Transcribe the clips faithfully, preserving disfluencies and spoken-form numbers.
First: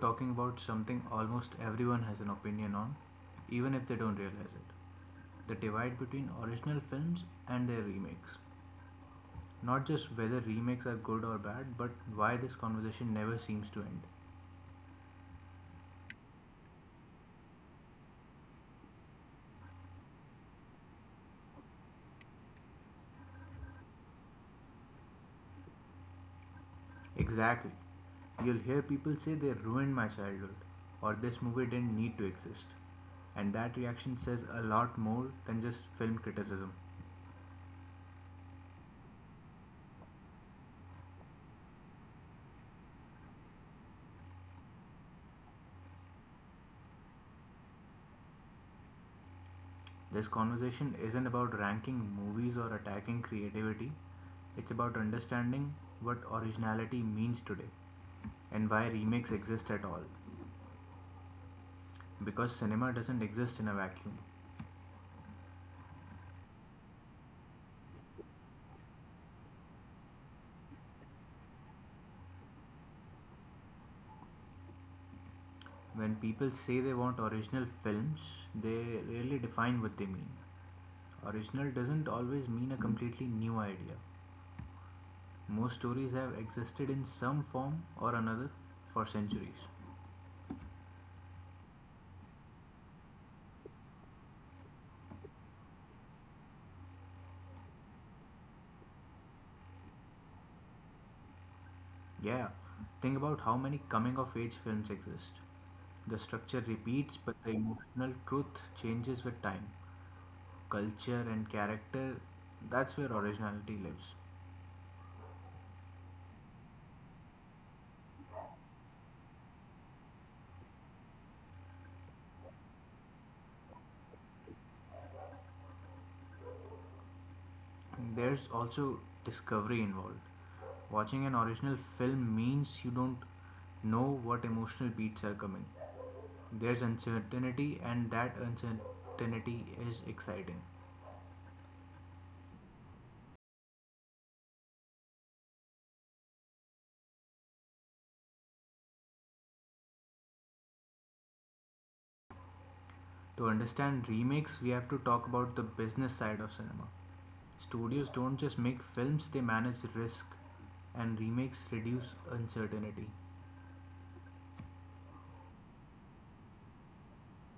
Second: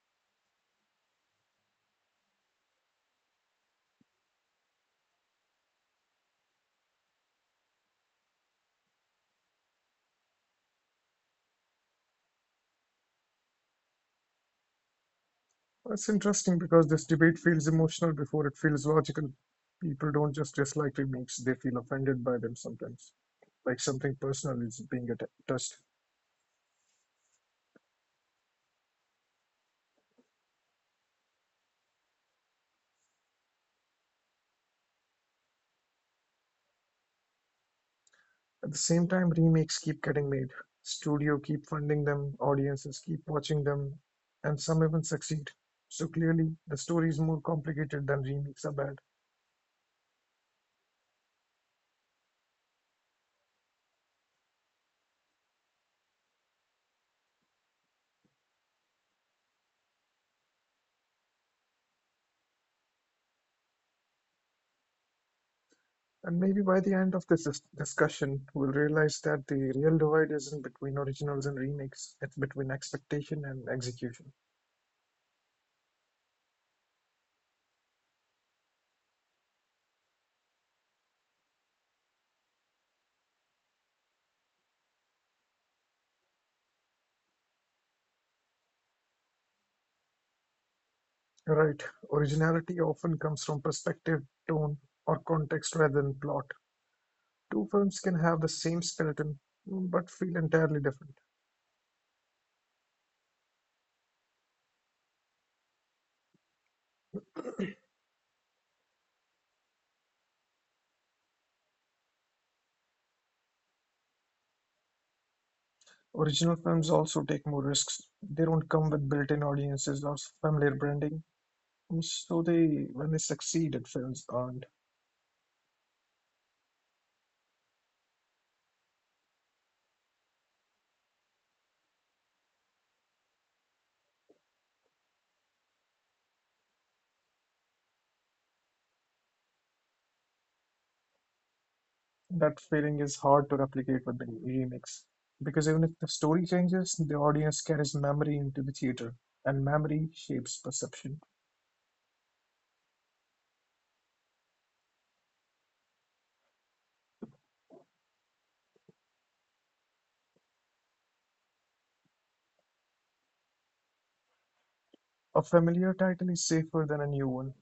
talking about something almost everyone has an opinion on, even if they don't realize it. The divide between original films and their remakes. Not just whether remakes are good or bad, but why this conversation never seems to end. It's interesting because this debate feels emotional before it feels logical. People don't just dislike remakes, they feel offended by them sometimes, like something personal is being atta- touched. Exactly. You'll hear people say they ruined my childhood, or this movie didn't need to exist. And that reaction says a lot more than just film criticism. At the same time, remakes keep getting made. Studio keep funding them, audiences keep watching them, and some even succeed. So clearly, the story is more complicated than remakes are bad. This conversation isn't about ranking movies or attacking creativity. It's about understanding what originality means today and why remakes exist at all. Because cinema doesn't exist in a vacuum. And maybe by the end of this dis- discussion, we'll realize that the real divide isn't between originals and remakes, it's between expectation and execution. When people say they want original films, they rarely define what they mean. Original doesn't always mean a completely new idea. Most stories have existed in some form or another for centuries. Right. Originality often comes from perspective, tone, or context rather than plot. Two films can have the same skeleton mm, but feel entirely different. Yeah, think about how many coming of age films exist. The structure repeats, but the emotional truth changes with time. Culture and character, that's where originality lives. Original films also take more risks. They don't come with built-in audiences or familiar branding, mm, so they when they succeed, it feels earned. There's also discovery involved. Watching an original film means you don't know what emotional beats are coming. There's uncertainty, and that uncertainty is exciting. That feeling is hard to replicate with the remakes because even if the story changes, the audience carries memory into the theater, and memory shapes perception. To understand remakes, we have to talk about the business side of cinema. Studios don't just make films, they manage risk, and remakes reduce uncertainty. A familiar title is safer than a new one.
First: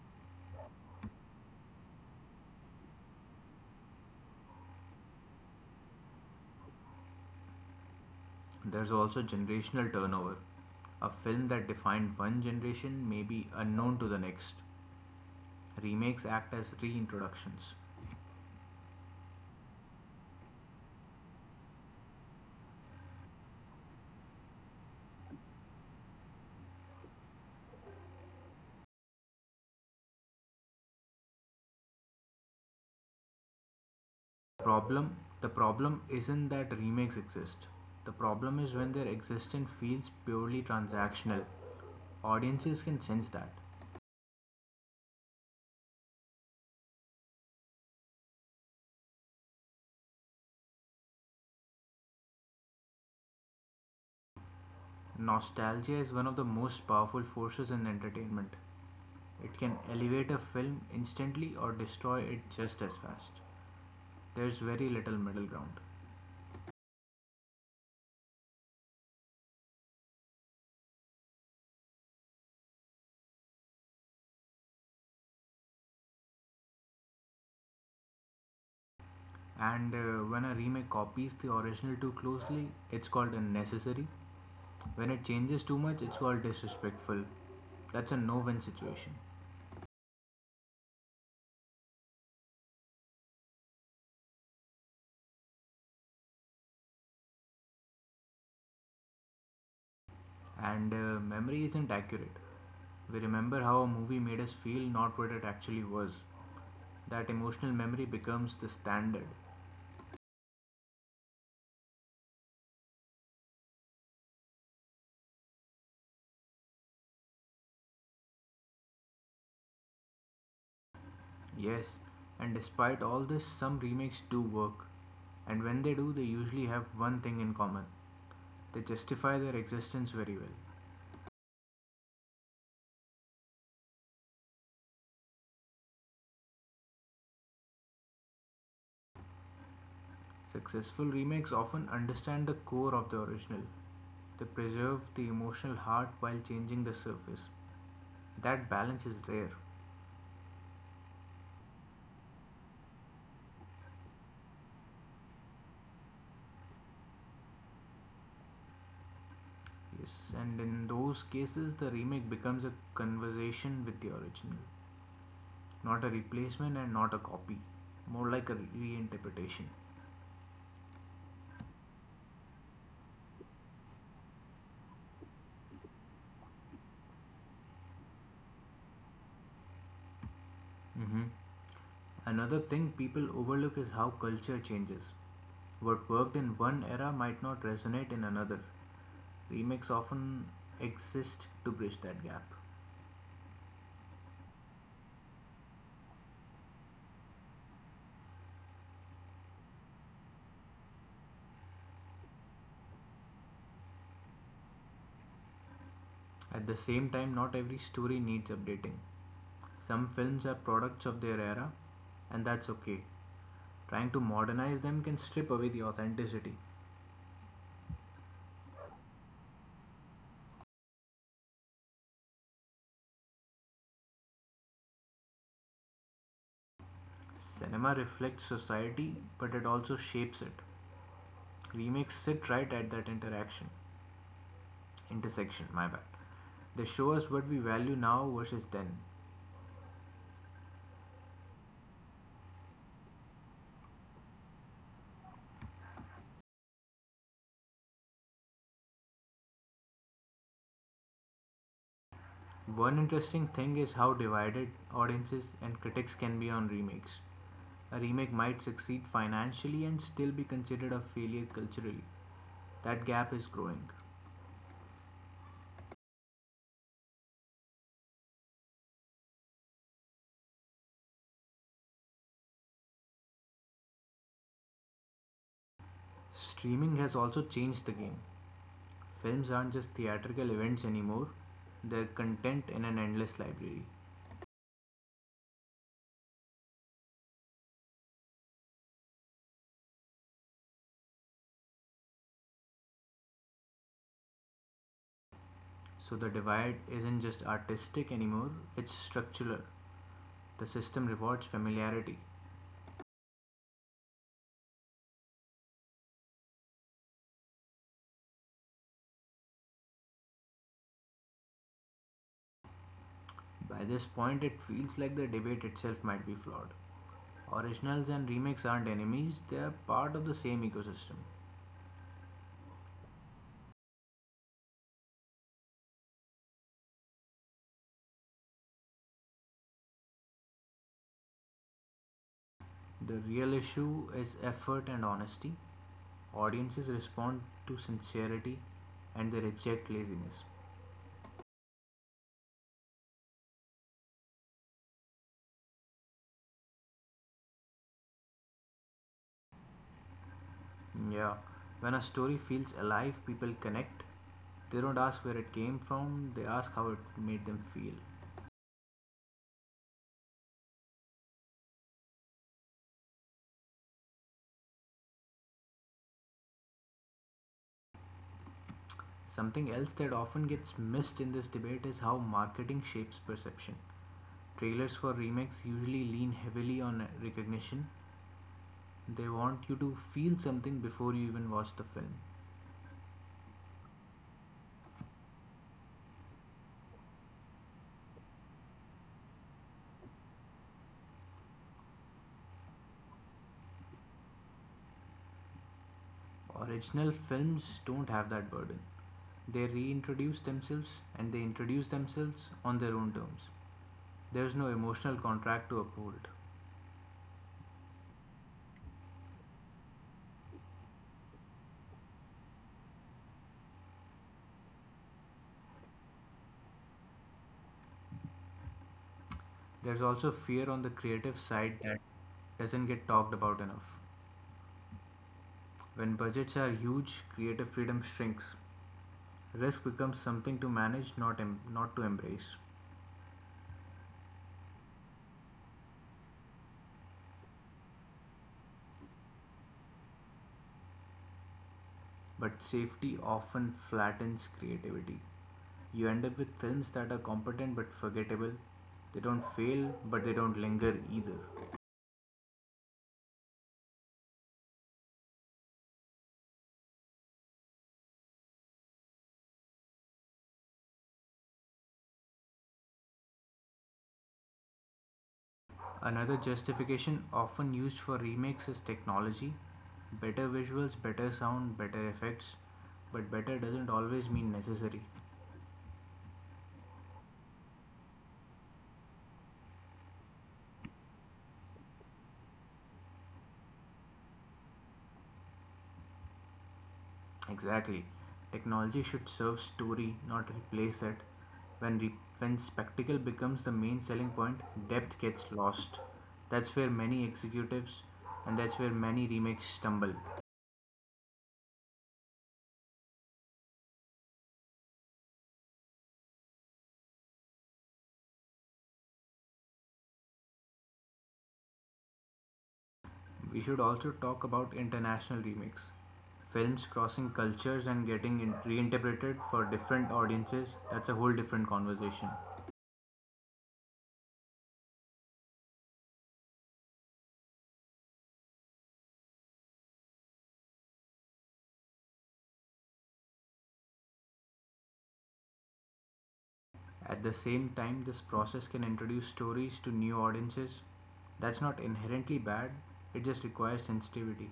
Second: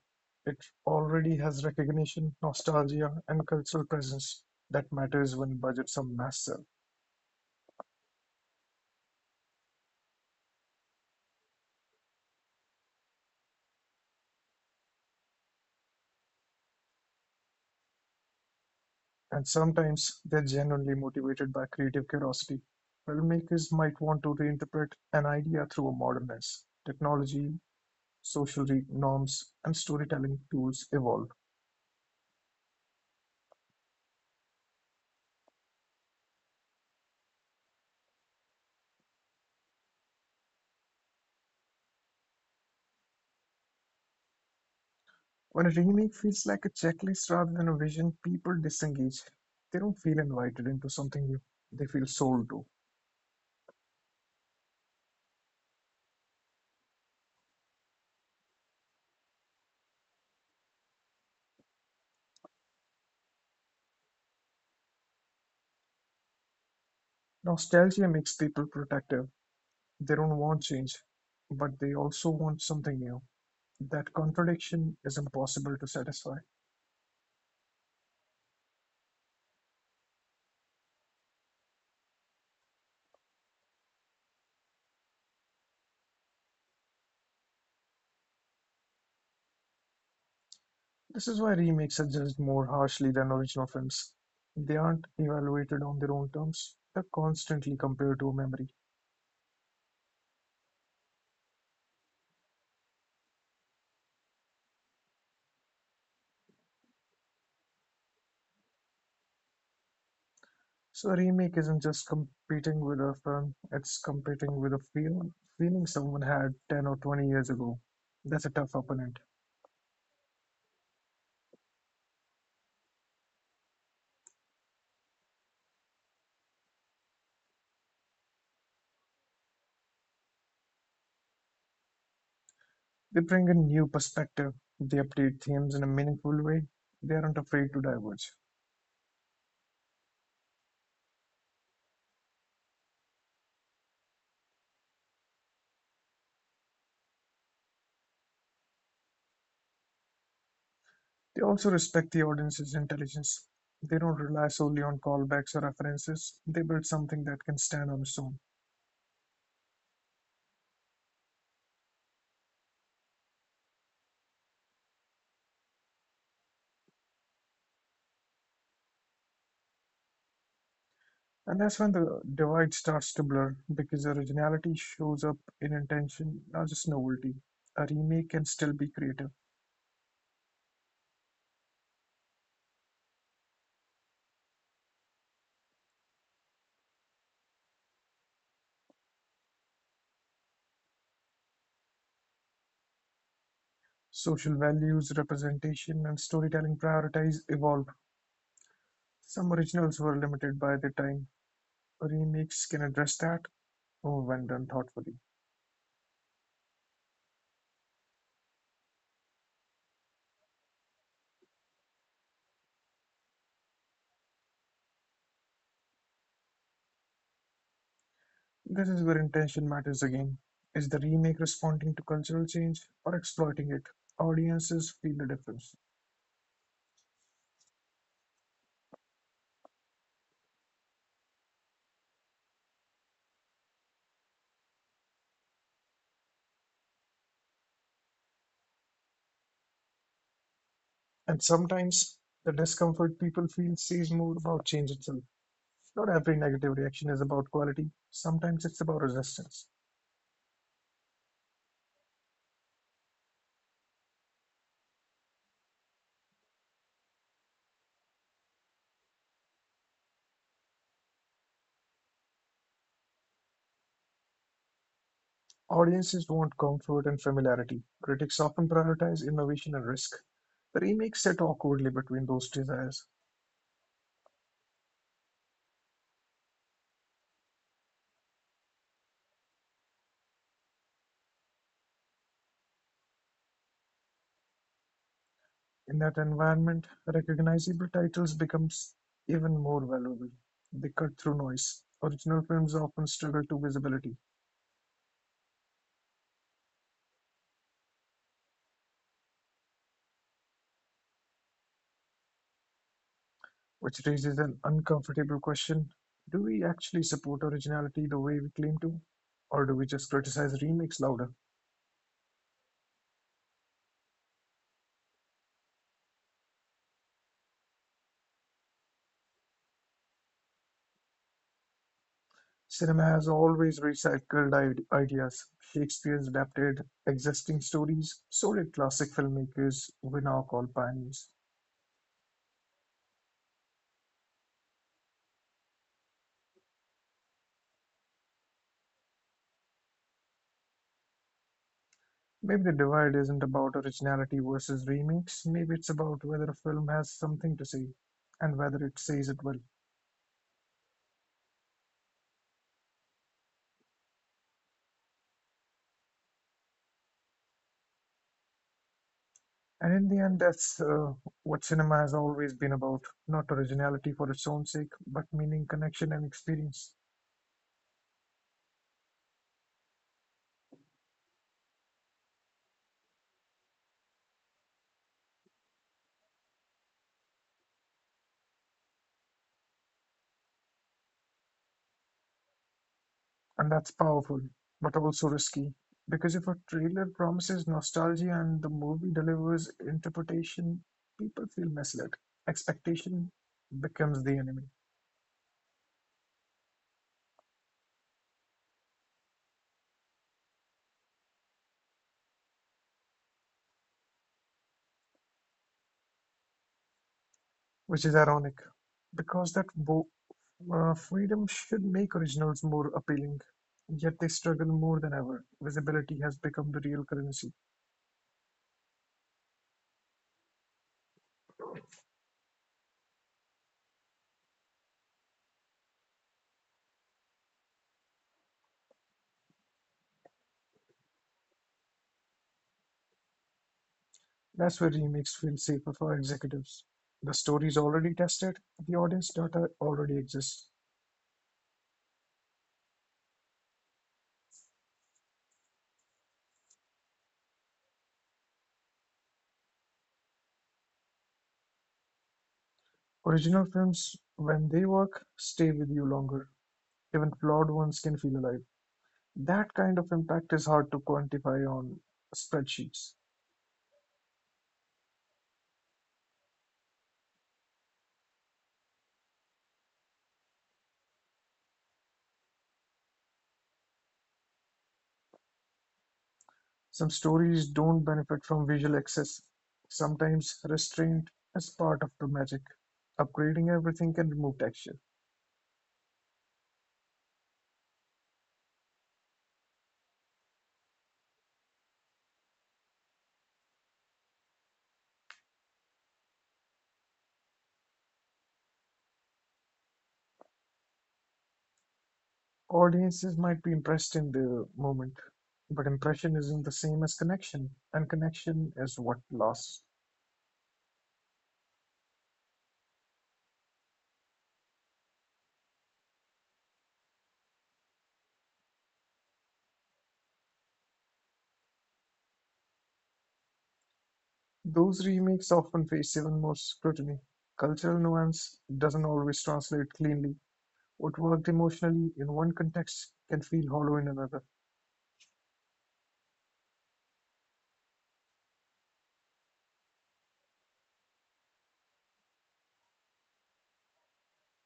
It already has recognition, nostalgia, and cultural presence that matters when budgets are massive. There's also generational turnover. A film that defined one generation may be unknown to the next. Remakes act as reintroductions. And sometimes they're genuinely motivated by creative curiosity. Filmmakers might want to reinterpret an idea through a modern lens. Technology, social re- norms, and storytelling tools evolve. The Problem the problem isn't that remakes exist. The problem is when their existence feels purely transactional. Audiences can sense that. When a remake feels like a checklist rather than a vision, people disengage. They don't feel invited into something new, they feel sold to. Nostalgia is one of the most powerful forces in entertainment. It can elevate a film instantly or destroy it just as fast. There's very little middle ground. Nostalgia makes people protective. They don't want change, but they also want something new. That contradiction is impossible to satisfy. And uh, When a remake copies the original too closely, it's called unnecessary. When it changes too much, it's called disrespectful. That's a no win situation. This is why remakes are judged more harshly than original films. They aren't evaluated on their own terms, they're constantly compared to a memory. And uh, Memory isn't accurate. We remember how a movie made us feel, not what it actually was. That emotional memory becomes the standard. So a remake isn't just competing with a film, it's competing with a feel, feeling someone had ten or twenty years ago. That's a tough opponent. Yes, and despite all this, some remakes do work. And when they do, they usually have one thing in common they justify their existence very well. They bring a new perspective, they update themes in a meaningful way, they aren't afraid to diverge. Successful remakes often understand the core of the original, they preserve the emotional heart while changing the surface. That balance is rare. They also respect the audience's intelligence. They don't rely solely on callbacks or references, they build something that can stand on its own. Yes, and in those cases, the remake becomes a conversation with the original, not a replacement and not a copy, more like a reinterpretation. And that's when the divide starts to blur, because originality shows up in intention, not just novelty. A remake can still be creative. Mm-hmm. Another thing people overlook is how culture changes. What worked in one era might not resonate in another. Remakes often exist to bridge that gap. Social values, representation, and storytelling priorities evolve. Some originals were limited by their time. Remakes can address that. Oh, when done thoughtfully. At the same time, not every story needs updating. Some films are products of their era, and that's okay. Trying to modernize them can strip away the authenticity. This is where intention matters again. Is the remake responding to cultural change or exploiting it? Audiences feel the difference. Cinema reflects society, but it also shapes it. Remakes sit right at that interaction, intersection, my bad. They show us what we value now versus then. And sometimes the discomfort people feel says more about change itself. Not every negative reaction is about quality, sometimes it's about resistance. One interesting thing is how divided audiences and critics can be on remakes. A remake might succeed financially and still be considered a failure culturally. That gap is growing. Audiences want comfort and familiarity. Critics often prioritize innovation and risk. The remake sit awkwardly between those desires. Streaming has also changed the game. Films aren't just theatrical events anymore, they're content in an endless library. In that environment, recognizable titles become even more valuable. They cut through noise. Original films often struggle to visibility, So the divide isn't just artistic anymore, it's structural. The system rewards familiarity. which raises an uncomfortable question. Do we actually support originality the way we claim to? Or do we just criticize remakes louder? By this point, it feels like the debate itself might be flawed. Originals and remakes aren't enemies, they are part of the same ecosystem. Cinema has always recycled ide- ideas. Shakespeare's adapted existing stories, so did classic filmmakers we now call pioneers. The real issue is effort and honesty. Audiences respond to sincerity and they reject laziness. Maybe the divide isn't about originality versus remakes. Maybe it's about whether a film has something to say and whether it says it well. Yeah, when a story feels alive, people connect. They don't ask where it came from, they ask how it made them feel. And in the end, that's uh, what cinema has always been about, not originality for its own sake, but meaning, connection, and experience. Something else that often gets missed in this debate is how marketing shapes perception. Trailers for remakes usually lean heavily on recognition. They want you to feel something before you even watch the film. And that's powerful, but also risky. Because if a trailer promises nostalgia and the movie delivers interpretation, people feel misled. Expectation becomes the enemy. Original films don't have that burden. They reintroduce themselves and they introduce themselves on their own terms. There's no emotional contract to uphold. Which is ironic, because that bo uh, freedom should make originals more appealing. Yet they struggle more than ever. Visibility has become the real currency. There's also fear on the creative side that doesn't get talked about enough. When budgets are huge, creative freedom shrinks. Risk becomes something to manage, not, em- not to embrace. That's where remakes feel safer for executives. The story is already tested, the audience data already exists. But safety often flattens creativity. You end up with films that are competent but forgettable. They don't fail, but they don't linger either. Original films, when they work, stay with you longer. Even flawed ones can feel alive. That kind of impact is hard to quantify on spreadsheets. Another justification often used for remakes is technology. Better visuals, better sound, better effects, but better doesn't always mean necessary. Some stories don't benefit from visual access. Sometimes restraint is part of the magic. Upgrading everything can remove texture. Exactly. Technology should serve story, not replace it. When, re- when spectacle becomes the main selling point, depth gets lost. That's where many executives and that's where many remakes stumble. Audiences might be impressed in the moment, but impression isn't the same as connection, and connection is what lasts. We should also talk about international remakes. Films crossing cultures and getting in- reinterpreted for different audiences, that's a whole different conversation. Those remakes often face even more scrutiny. Cultural nuance doesn't always translate cleanly. What worked emotionally in one context can feel hollow in another. At the same time, this process can introduce stories to new audiences. That's not inherently bad, it just requires sensitivity.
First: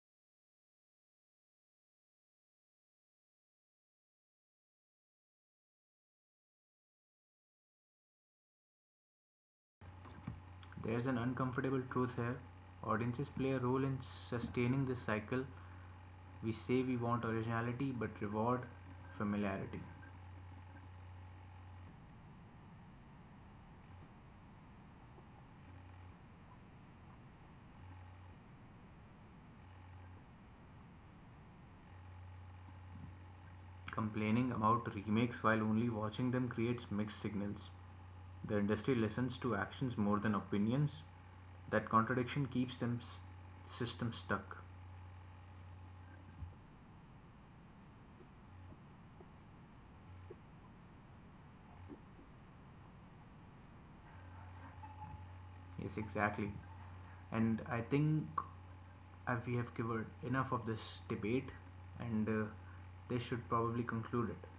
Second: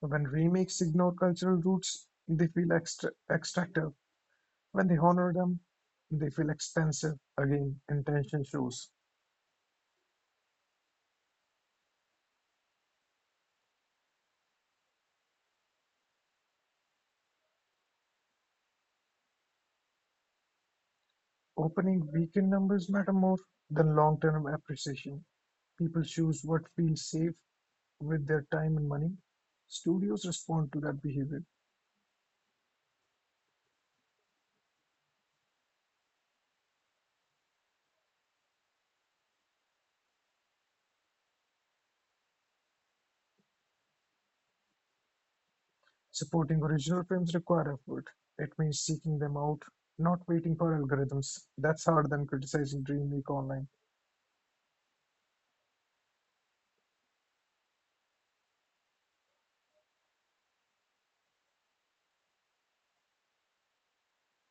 When remakes ignore cultural roots, they feel extra- extractive. When they honor them, they feel expensive. Again, intention shows. There's an uncomfortable truth here. Audiences play a role in sustaining this cycle. We say we want originality but reward familiarity. Opening weekend numbers matter more than long term appreciation. People choose what feels safe with their time and money. Studios respond to that behavior. Complaining about remakes while only watching them creates mixed signals. The industry listens to actions more than opinions. That contradiction keeps them s- system stuck. Supporting original films require effort. It means seeking them out, not waiting for algorithms. That's harder than criticizing Dreamweek online. Yes, exactly. And I think uh, we have covered enough of this debate, and uh, they should probably conclude it.